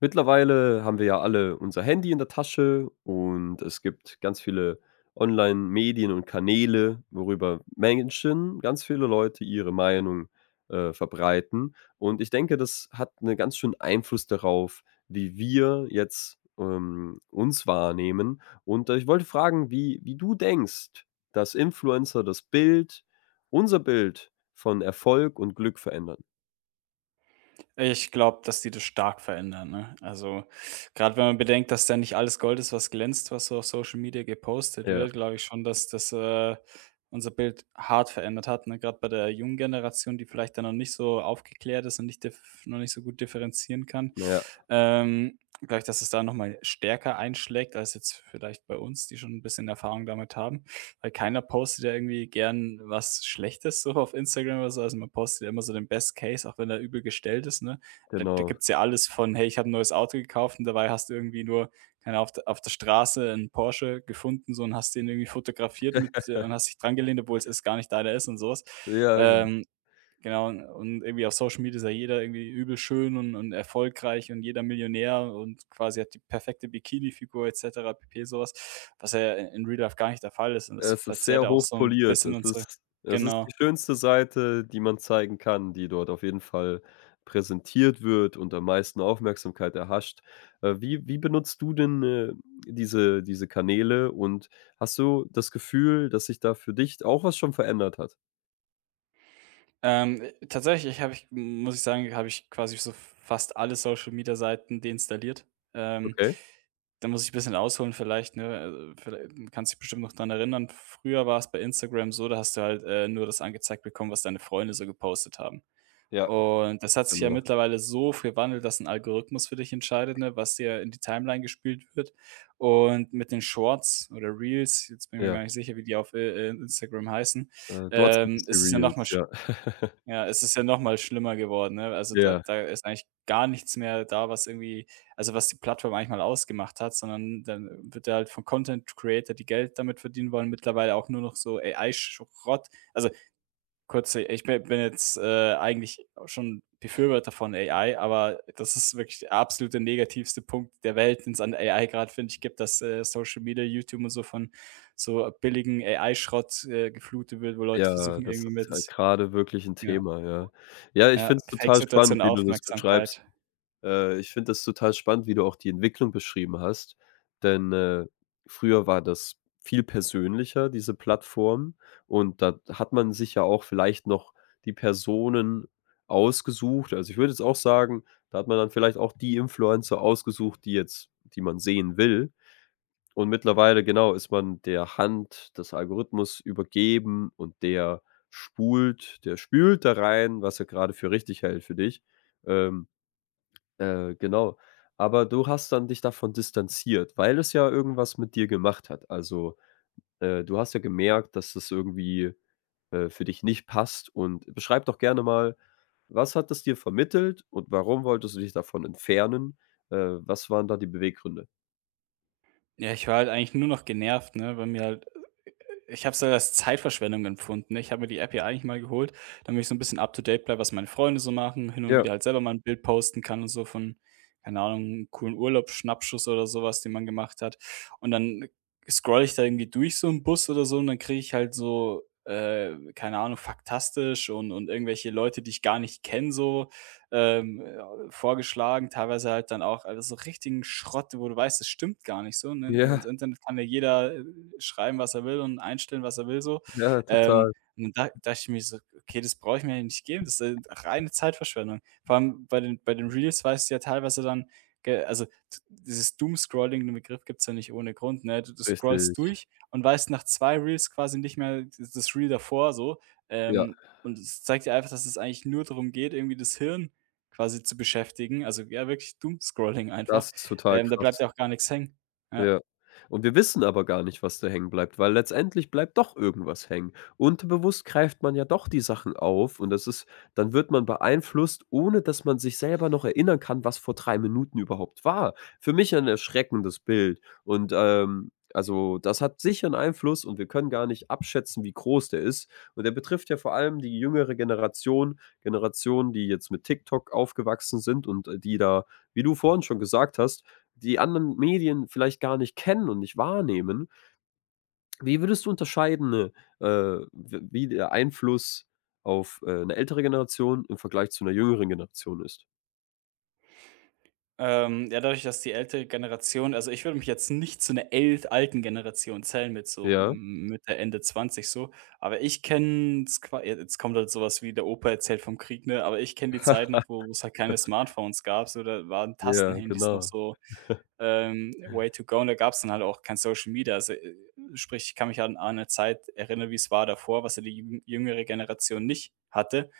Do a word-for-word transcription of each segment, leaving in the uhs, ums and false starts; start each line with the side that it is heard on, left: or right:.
left: Mittlerweile haben wir ja alle unser Handy in der Tasche, und es gibt ganz viele Online-Medien und Kanäle, worüber Menschen, ganz viele Leute, ihre Meinung, äh, verbreiten. Und ich denke, das hat einen ganz schönen Einfluss darauf, wie wir jetzt, ähm, uns wahrnehmen. Und, äh, ich wollte fragen, wie wie du denkst, dass Influencer das Bild unser Bild von Erfolg und Glück verändern?
right: Ich glaube, dass die das stark verändern, ne? Also, gerade wenn man bedenkt, dass da nicht alles Gold ist, was glänzt, was so auf Social Media gepostet
left: Ja,
right: wird, glaube ich schon, dass das, äh, unser Bild hart verändert hat, ne? Grad bei der jungen Generation, die vielleicht dann noch nicht so aufgeklärt ist und nicht dif noch nicht so gut differenzieren kann.
left: ja,
right: Ähm, glaube ich, dass es da noch mal stärker einschlägt als jetzt vielleicht bei uns, die schon ein bisschen Erfahrung damit haben, weil keiner postet ja irgendwie gern was Schlechtes so auf Instagram oder so. Also man postet ja immer so den Best Case, auch wenn er übel gestellt ist, ne? Da, da
left: genau.
right: gibt's ja alles von, hey, ich habe ein neues Auto gekauft und dabei hast du irgendwie nur, keine Ahnung, auf, der- auf der Straße einen Porsche gefunden so und hast den irgendwie fotografiert mit äh, und hast dich dran gelehnt, obwohl es erst gar nicht deiner ist und sowas.
left: Ja, genau.
right: Ähm, Genau, und und irgendwie auf Social Media ist ja jeder irgendwie übel schön und und erfolgreich und jeder Millionär und quasi hat die perfekte Bikini-Figur et cetera pp., sowas, was, was ja in Real Life gar nicht der Fall ist und das
left: Es ist
right: verzerrt
left: sehr
right: ja auch so ein
left: hochpoliert.
right: bisschen
left: Es
right: unsere,
left: ist es ist
right: genau.
left: die schönste Seite, die man zeigen kann, die dort auf jeden Fall präsentiert wird und am meisten Aufmerksamkeit erhascht. Äh, wie wie benutzt du denn, äh, diese diese Kanäle, und hast du das Gefühl, dass sich da für dich auch was schon verändert hat?
right: Ähm, äh, tatsächlich habe ich muss ich sagen, habe ich quasi so fast alle Social Media Seiten deinstalliert. Ähm,
left: Okay,
right: Da muss ich ein bisschen ausholen vielleicht, ne? Also, viellei kannst dich bestimmt noch dran erinnern. Früher war es bei Instagram so, da hast du halt, äh, nur das angezeigt bekommen, was deine Freunde so gepostet haben.
left: ja,
right: Und das hat sich ja
left: genau.
right: mittlerweile so gewandelt, dass ein Algorithmus für dich entscheidet, ne, was dir in die Timeline gespielt wird. Und mit den Shorts oder Reels, jetzt bin ich mir
left: Ja,
right: gar nicht sicher, wie die auf, äh, äh, Instagram heißen,
left: äh, dort sind es
right: ähm,
left: die
right: ist es ja nochmal,
left: Reels, ja.
right: ja, es ist ja noch mal schlimmer geworden, ne? Also, da
left: Ja,
right: da ist eigentlich gar nichts mehr da, was irgendwie, also, was die Plattform eigentlich mal ausgemacht hat, sondern dann wird da halt von Content Creator, die Geld damit verdienen wollen, mittlerweile auch nur noch so A I-Schrott, also Kurze, ich bin bin jetzt, äh, eigentlich schon Befürworter von A I, aber das ist wirklich der absolute negativste Punkt der Welt, den's an A I gerade finde ich, gibt, dass, äh, Social Media, YouTube und so von so billigen A I-Schrott, äh, geflutet wird, wo Leute
left: ja,
right: versuchen
left: das
right: irgendwie
left: ist halt
right: mit
left: grade wirklich ein
right: ja,
left: Thema, ja. Ja, ich
right: ja,
left: finde es total spannend,
right: Fake-Situationen
left: wie du das beschreibst.
right: Aufmerksamkeit.
left: Äh, ich finde das total spannend, wie du auch die Entwicklung beschrieben hast, denn, äh, früher war das viel persönlicher, diese Plattform, und da hat man sich ja auch vielleicht noch die Personen ausgesucht. Also, ich würde jetzt auch sagen, da hat man dann vielleicht auch die Influencer ausgesucht, die jetzt die man sehen will. Und mittlerweile, genau, ist man der Hand des Algorithmus übergeben, und der spult der spült da rein, was er gerade für richtig hält für dich. Ähm, äh, genau. Aber du hast dann dich davon distanziert, weil es ja irgendwas mit dir gemacht hat. Also, äh, du hast ja gemerkt, dass das irgendwie, äh, für dich nicht passt, und beschreib doch gerne mal, was hat das dir vermittelt und warum wolltest du dich davon entfernen? Äh, was waren da die Beweggründe?
right: Ja, ich war halt eigentlich nur noch genervt, ne, weil mir halt, ich habe es halt als Zeitverschwendung empfunden. Ich habe mir die App ja eigentlich mal geholt, damit ich so ein bisschen up to date bleibe, was meine Freunde so machen, hin und
left: Ja,
right: wieder halt selber mal ein Bild posten kann und so von, keine Ahnung, einem coolen Urlaubsschnappschuss oder sowas, was, den man gemacht hat. Und dann scroll ich da irgendwie durch so im Bus oder so und dann kriege ich halt so, äh, keine Ahnung, faktastisch und und irgendwelche Leute, die ich gar nicht kenne, so, ähm, äh, vorgeschlagen. Teilweise halt dann auch, also, so richtigen Schrott, wo du weißt, das stimmt gar nicht so, ne? Ins
left: ja,
right: Internet kann ja jeder äh, schreiben, was er will und einstellen, was er will so.
left: ja,
right: Ähm,
left: total.
right: und da dachte ich mir so: „Okay, das brauche ich mir ja nicht geben, das ist äh, reine Zeitverschwendung.“ Vor allem bei den bei den Reels weißt du ja teilweise dann, ge also, d dieses scrolling, den Begriff gibt es ja nicht ohne Grund, ne? Du du
left: Richtig.
right: scrollst durch und weißt nach zwei Reels quasi nicht mehr d das Reel davor so,
left: Ja,
right: ähm, und es zeigt dir einfach, dass es eigentlich nur darum geht, irgendwie das Hirn quasi zu beschäftigen. Also, ja, wirklich Doom-Scrolling
left: das
right: einfach.
left: ist total
right: Ähm, da bleibt
left: krass.
right: ja auch gar nichts hängen. Ja.
left: Ja. Und wir wissen aber gar nicht, was da hängen bleibt, weil letztendlich bleibt doch irgendwas hängen. Unterbewusst greift man ja doch die Sachen auf, und das ist dann wird man beeinflusst, ohne dass man sich selber noch erinnern kann, was vor drei Minuten überhaupt war. Für mich ein erschreckendes Bild, und, ähm, also, das hat sicher einen Einfluss, und wir können gar nicht abschätzen, wie groß der ist. Und der betrifft ja vor allem die jüngere Generation, Generationen, die jetzt mit TikTok aufgewachsen sind und, äh, die da, wie du vorhin schon gesagt hast, die anderen Medien vielleicht gar nicht kennen und nicht wahrnehmen. Wie würdest du unterscheiden, ne, äh, w wie der Einfluss auf, äh, 'ne ältere Generation im Vergleich zu einer jüngeren Generation ist?
right: Ähm, ja, dadurch, dass die ältere Generation, also, ich würde mich jetzt nicht zu einer ält alten Generation zählen mit so
left: Ja,
right: m- Mitte, Ende zwanzig so, aber ich kenne, ja, jetzt kommt halt sowas wie der Opa erzählt vom Krieg, ne, aber ich kenne die Zeit noch, wo es halt keine Smartphones gab, so, da waren
left: ja,
right: Tastenhandys noch
left: genau.
right: so, ähm, way to go, und da gab es dann halt auch kein Social Media. Also, äh, sprich, ich kann mich an an 'ne Zeit erinnern, wie es war davor, was ja die jüng jüngere Generation nicht hatte.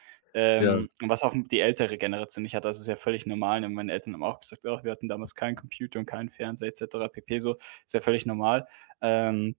left: Ja,
right: Ähm, und was auch die ältere Generation nicht hat, das ist ja völlig normal, und meine Eltern haben auch gesagt: „Oh, wir hatten damals keinen Computer und keinen Fernseher et cetera pp.“ So, ist ja völlig normal. Ähm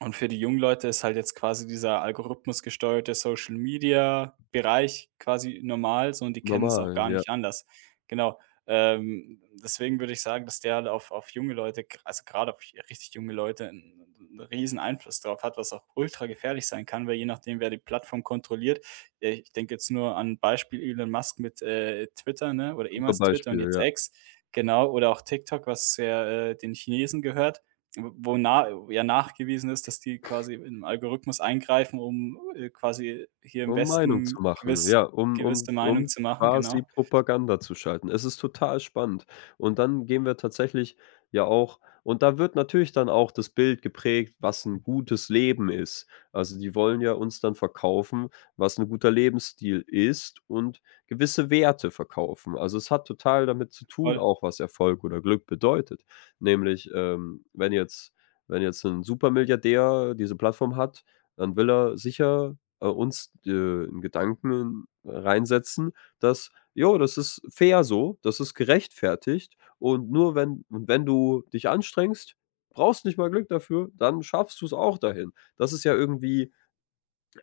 right: und für die jungen Leute ist halt jetzt quasi dieser algorithmusgesteuerte Social-Media-Bereich quasi normal so und die kennen es auch
left: normal,
right: gar
left: ja.
right: nicht anders. Genau. Ähm, deswegen würde ich sagen, dass der halt auf auf junge Leute, gr also gerade auf richtig junge Leute, einen 'n riesen Einfluss drauf hat, was auch ultra gefährlich sein kann, weil je nachdem, wer die Plattform kontrolliert, äh, ich denke jetzt nur an Beispiel Elon Musk mit, äh, Twitter, ne, oder
left: Super
right: ehemals Twitter und
left: Beispiel,
right: jetzt
left: ja.
right: X, genau, oder auch TikTok, was ja, äh, den Chinesen gehört, wo na ja nachgewiesen ist, dass die quasi in 'n Algorithmus eingreifen, um, äh, quasi hier im
left: Um Meinung zu
right: Westen
left: machen,
right: gewiss
left: ja, um um
right: gewisse Meinung
left: um
right: zu machen,
left: quasi
right: genau.
left: Propaganda zu schalten. Es ist total spannend. Und dann gehen wir tatsächlich ja auch, und da wird natürlich dann auch das Bild geprägt, was ein gutes Leben ist. Also, die wollen ja uns dann verkaufen, was ein guter Lebensstil ist, und gewisse Werte verkaufen. Also, es hat total damit zu tun
right: Voll.
left: auch, was Erfolg oder Glück bedeutet. Nämlich, ähm, wenn jetzt wenn jetzt ein Supermilliardär diese Plattform hat, dann will er sicher äh, uns, äh, in Gedanken reinsetzen, dass: „Jo, das ist fair so, das ist gerechtfertigt, und nur wenn und wenn du dich anstrengst, brauchst nicht mal Glück dafür, dann schaffst du es auch dahin.“ Das ist ja irgendwie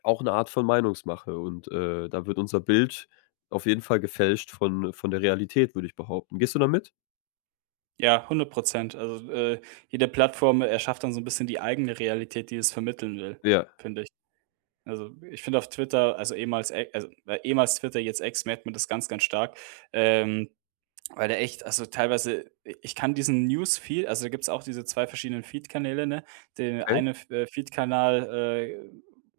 left: auch eine Art von Meinungsmache, und, äh, da wird unser Bild auf jeden Fall gefälscht von von der Realität, würde ich behaupten. Gehst du damit?
right: Ja, hundert Prozent. Also, äh, jede Plattform erschafft dann so ein bisschen die eigene Realität, die es vermitteln will,
left: Ja,
right: finde ich. Also, ich finde auf Twitter, also ehemals E also äh, ehemals Twitter, jetzt X, merkt man das ganz, ganz stark, ähm weil der echt, also, teilweise, ich kann diesen Newsfeed, also, da gibt's auch diese zwei verschiedenen Feed-Kanäle, ne? Der
left: okay,
right: eine äh, Feed-Kanal, äh,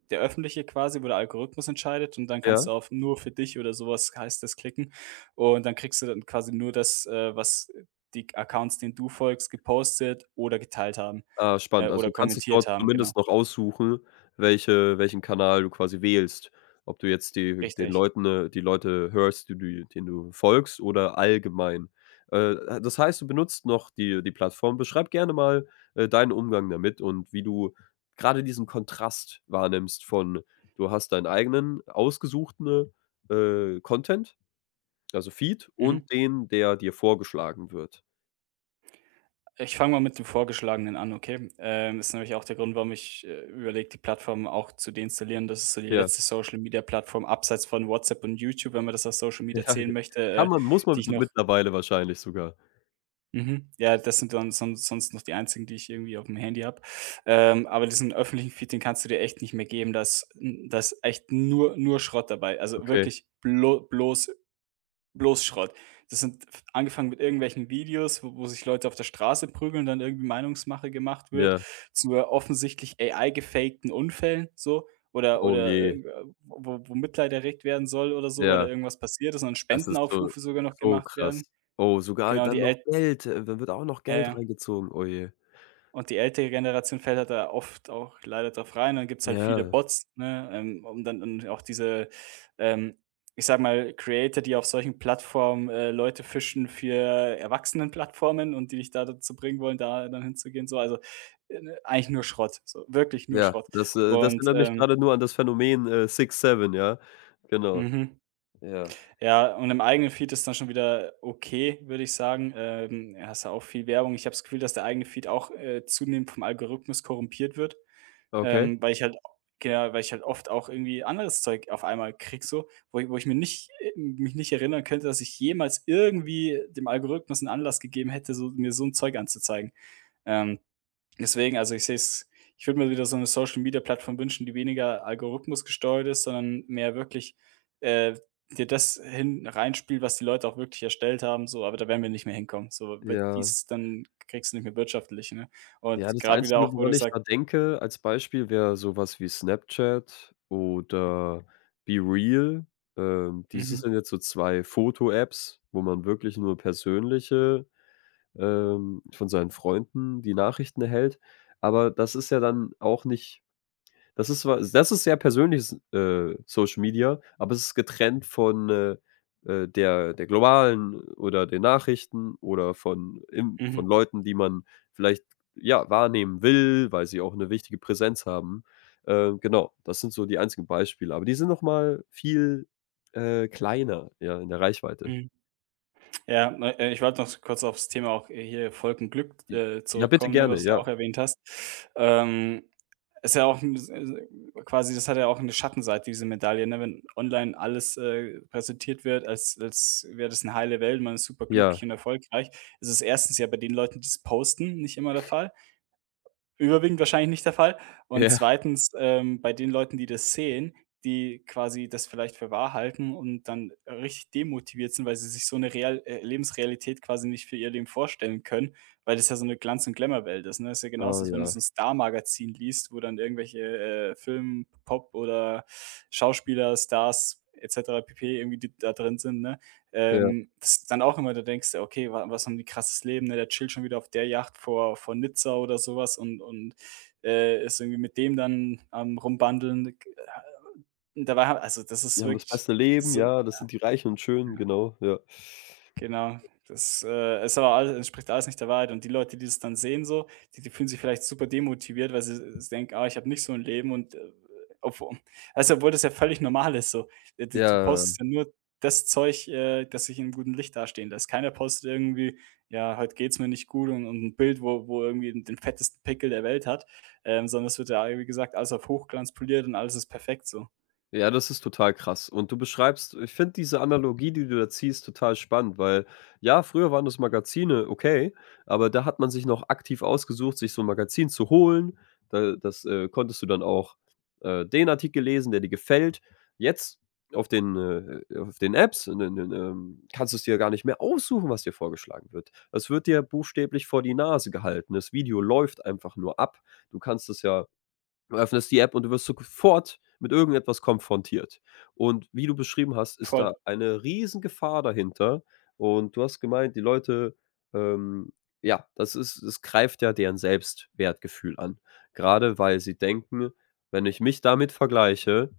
right: der öffentliche quasi, wo der Algorithmus entscheidet, und dann kannst du
left: ja.
right: auf „Nur für dich“ oder sowas heißt das klicken und dann kriegst du dann quasi nur das, äh, was die Accounts, denen du folgst, gepostet oder geteilt haben,
left: Ah,
right: äh,
left: spannend. Also,
right: oder
left: du kannst es
right: kommentiert
left: dort
right: haben, genau.
left: zumindest noch aussuchen, welche welchen Kanal du quasi wählst. Ob du jetzt die den
right: Richtig.
left: Leuten, äh die Leute hörst, die du denen du folgst, oder allgemein. Äh, das heißt, du benutzt noch die die Plattform. Beschreib gerne mal, äh, deinen Umgang damit und wie du gerade diesen Kontrast wahrnimmst von: Du hast deinen eigenen ausgesuchten, äh, Content, also Feed, und
right: Mhm.
left: den, der dir vorgeschlagen wird.
right: Ich fange mal mit dem Vorgeschlagenen an, okay? Ähm, ist nämlich auch der Grund, warum ich, äh, überlege, die Plattform auch zu deinstallieren. Das ist so die
left: Ja,
right: letzte Social-Media-Plattform abseits von WhatsApp und YouTube, wenn man das als Social Media
left: ja,
right: zählen
left: ge
right: möchte,
left: kann
right: äh,
left: man muss
right: die
left: man
right: ich
left: mit
right: noch
left: mittlerweile wahrscheinlich sogar.
right: mhm, ja, das sind dann son sonst noch die einzigen, die ich irgendwie auf dem Handy habe. Ähm, aber diesen öffentlichen Feed, den kannst du dir echt nicht mehr geben. Da ist da ist echt nur nur Schrott dabei. Also,
left: Okay,
right: wirklich, blo bloß bloß Schrott. Das sind f angefangen mit irgendwelchen Videos, wo wo sich Leute auf der Straße prügeln, dann irgendwie Meinungsmache gemacht wird,
left: ja.
right: zu, äh, offensichtlich A I gefakten Unfällen so, oder
left: Oh
right: oder
left: je.
right: äh, wo wo Mitleid erregt werden soll oder so, weil da
left: Ja,
right: irgendwas passiert ist und
left: das ist so
right: Spendenaufrufe sogar noch
left: so
right: gemacht
left: krass.
right: werden.
left: Oh, sogar
right: Genau, und die
left: dann noch
right: El
left: Geld, äh, da wird auch noch
right: ja,
left: Geld
right: ja.
left: reingezogen. Oh je.
right: Und die ältere Generation fällt halt da oft auch leider drauf rein. Dann gibt's halt viele
left: Ja,
right: Bots, ne, ähm, um dann, und auch diese, ähm, ich sag mal, Creator, die auf solchen Plattformen, äh, Leute fischen für Erwachsenenplattformen und die dich da dazu bringen wollen, da dann hinzugehen, so. Also, äh, ne, eigentlich nur Schrott, so, wirklich nur
left: ja,
right: Schrott.
left: das, äh das
right: Und,
left: erinnert mich
right: ähm
left: grade nur an das Phänomen, äh, Six Seven, ja? Genau,
right: mhm.
left: ja.
right: Ja, und im eigenen Feed ist dann schon wieder okay, würde ich sagen. Ähm, ja, hast du auch viel Werbung. Ich habe das Gefühl, dass der eigene Feed auch, äh, zunehmend vom Algorithmus korrumpiert wird.
left: Okay,
right: Ähm, weil ich halt genau, weil ich halt oft auch irgendwie anderes Zeug auf einmal krieg so, wo ich wo ich mir nicht äh, mich nicht erinnern könnte, dass ich jemals irgendwie dem Algorithmus einen Anlass gegeben hätte, so mir so ein Zeug anzuzeigen. Ähm, deswegen, also, ich sehe es ich würde mir wieder so eine Social-Media-Plattform wünschen, die weniger algorithmusgesteuert ist, sondern mehr wirklich, äh, dir das hin reinspielt, was die Leute auch wirklich erstellt haben, so, aber da werden wir nicht mehr hinkommen, so, weil
left: ja.
right: dies, dann kriegst du nicht mehr wirtschaftlich, ne? Und
left: Ja, das
right: gerade wieder
left: Einzige,
right: auch, wo
left: woran
right: du
left: ich
right: sagst
left: da denke als Beispiel, wäre so was wie Snapchat oder BeReal. Ähm, diese
right: mhm,
left: sind jetzt so zwei Foto-Apps, wo man wirklich nur persönliche ähm, von seinen Freunden die Nachrichten erhält. Aber das ist ja dann auch nicht, das ist zwar das ist sehr persönliches, äh, Social Media, aber es ist getrennt von, äh, äh, der der globalen oder den Nachrichten oder von im von
right: mhm.
left: Leuten, die man vielleicht, ja, wahrnehmen will, weil sie auch eine wichtige Präsenz haben. Äh, genau, das sind so die einzigen Beispiele, aber die sind noch mal viel, äh, kleiner, ja, in der Reichweite.
right: Mhm. Ja, ne, äh, ich wollte noch so kurz aufs Thema auch, äh, hier Volkenglück,
left: I
right: äh,
left: ja, bitte
right: zurückkommen, ne,
left: gerne,
right: was du ja
left: ja.
right: auch erwähnt hast. Ähm, ist ja auch 'n s s quasi das hat ja auch eine Schattenseite, diese Medaille, ne? Wenn online alles, äh, präsentiert wird, als als wäre das eine heile Welt, man ist super glücklich
left: Ja,
right: und erfolgreich. Ist Es erstens ja bei den Leuten, die es posten, nicht immer der Fall. Überwiegend wahrscheinlich nicht der Fall. Und
left: ja.
right: zweitens, ähm, bei den Leuten, die das sehen, die quasi das vielleicht für wahr halten und dann richtig demotiviert sind, weil sie sich so eine Real äh, Lebensrealität quasi nicht für ihr Leben vorstellen können, weil das ja so eine Glanz und Glamour-Welt ist, ne? Das ist ja genauso,
left: Oh
right: als wenn du
left: ja.
right: so ein Star-Magazin liest, wo dann irgendwelche, äh, Film, Pop oder Schauspieler, Stars et cetera pp. Irgendwie d da drin sind, ne?
left: Ja,
right: Ähm, das, dann auch immer, da denkst du: „Okay, wa was haben die krasses Leben, ne? Der chillt schon wieder auf der Yacht vor vor Nizza oder sowas und und, äh, ist irgendwie mit dem dann am Rumbandeln.“ äh, dabei ha also, Das ist
left: die haben das
right: wirklich
left: beste Leben,
right: so.
left: ja, das sind die Reichen und Schönen, genau, ja.
right: Genau. Das, äh, ist aber alles entspricht alles nicht der Wahrheit. Und die Leute, die das dann sehen so, die die fühlen sich vielleicht super demotiviert, weil sie s denken: „Ah, ich habe nicht so ein Leben“ und, äh, obwo weißt obwohl das ja völlig normal ist so. Äh, du du
left: Ja,
right: postest ja nur das Zeug, äh, das dich in 'nem guten Licht dastehen lässt. Keiner postet irgendwie: „Ja, heute geht's mir nicht gut“ und und 'n Bild, wo wo irgendwie den den fettesten Pickel der Welt hat, ähm, sondern es wird ja, wie gesagt, alles auf Hochglanz poliert und alles ist perfekt so.
left: ja, das ist total krass. Und du beschreibst ich finde diese Analogie, die du da ziehst, total spannend, weil, ja, früher waren das Magazine, okay, aber da hat man sich noch aktiv ausgesucht, sich so 'n Magazin zu holen. Da das, äh konntest du dann auch, äh, den Artikel lesen, der dir gefällt. Jetzt auf den, äh auf den Apps, ne ne, ähm, kannst du's dir gar nicht mehr aussuchen, was dir vorgeschlagen wird. Es wird dir buchstäblich vor die Nase gehalten. Das Video läuft einfach nur ab. Du kannst es ja Du öffnest die App, und du wirst sofort mit irgendetwas konfrontiert. Und wie du beschrieben hast, ist da
right: Voll.
left: eine riesen Gefahr dahinter. Und du hast gemeint, die Leute, ähm, ja, das ist es greift ja deren Selbstwertgefühl an. Gerade weil sie denken: „Wenn ich mich damit vergleiche,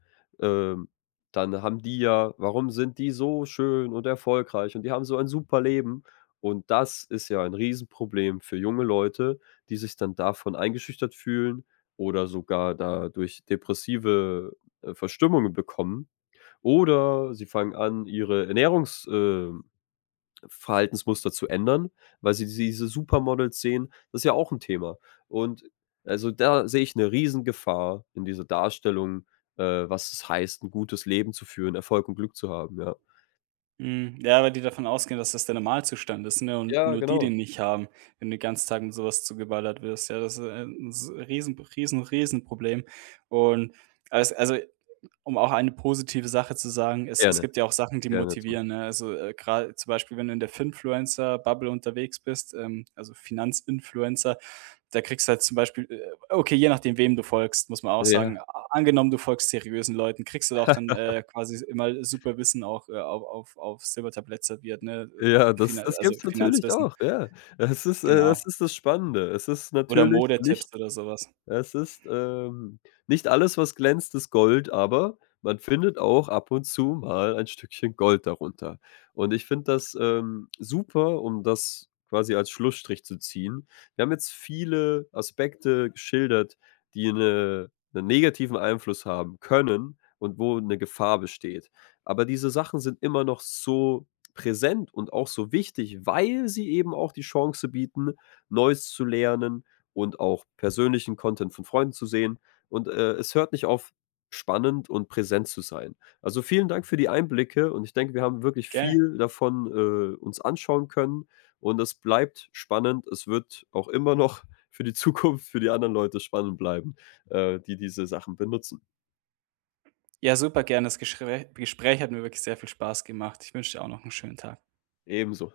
left: ähm, dann haben die ja warum sind die so schön und erfolgreich, und die haben so ein super Leben?“ Und das ist ja ein Riesenproblem für junge Leute, die sich dann davon eingeschüchtert fühlen oder sogar dadurch depressive, äh, Verstimmungen bekommen. Oder sie fangen an, ihre Ernährungs äh, Verhaltensmuster zu ändern, weil sie diese Supermodels sehen. Das ist ja auch ein Thema. Und also, da sehe ich 'ne Riesengefahr in dieser Darstellung, äh, was es heißt, ein gutes Leben zu führen, Erfolg und Glück zu haben, ja.
right: Mhm, ja, weil die davon ausgehen, dass das der Normalzustand ist, ne, und
left: Ja,
right: nur die
left: genau.
right: den nicht haben, wenn du den ganzen Tag mit sowas was zugeballert wirst. Ja, das ist, ein 'n s Riesen Riesen riesen Problem. Und als also, Um auch eine positive Sache zu sagen, es es
left: Gerne,
right: gibt ja auch Sachen, die
left: gerne zu.
right: motivieren, ne? Also, äh, grade zum Beispiel, wenn du in der Finfluencer-Bubble unterwegs bist, ähm, also Finanzinfluencer, da kriegst du halt zum Beispiel, okay, je nachdem, wem du folgst, muss man auch sagen.
left: Ja,
right: A- Angenommen, du folgst seriösen Leuten, kriegst du da auch dann, äh, quasi immer super Wissen auch, äh, auf auf auf Silbertablett serviert, ne?
left: ja, das
right: Finan
left: das
right: also
left: gibt's natürlich
right: Finanzwissen,
left: auch, ja. Das ist äh, das
right: genau.
left: ist das Spannende. Es ist
right: Oder
left: natürlich nicht.
right: Modetipps oder sowas.
left: Es ist, ähm, nicht alles, was glänzt, ist Gold, aber man findet auch ab und zu mal ein Stückchen Gold darunter. Und ich finde das, ähm, super, um das quasi als Schlussstrich zu ziehen. Wir haben jetzt viele Aspekte geschildert, die eine 'nen negativen Einfluss haben können und wo eine Gefahr besteht. Aber diese Sachen sind immer noch so präsent und auch so wichtig, weil sie eben auch die Chance bieten, Neues zu lernen, und auch persönlichen Content von Freunden zu sehen, und, äh, es hört nicht auf, spannend und präsent zu sein. Also, vielen Dank für die Einblicke, und ich denke, wir haben wirklich
right: Gerne.
left: viel davon, äh, uns anschauen können, und es bleibt spannend. Es wird auch immer noch für die Zukunft, für die anderen Leute spannend bleiben, äh, die diese Sachen benutzen.
right: Ja, super gerne. Das Geschrä Gespräch hat mir wirklich sehr viel Spaß gemacht. Ich wünsche dir auch noch einen schönen Tag.
left: Ebenso.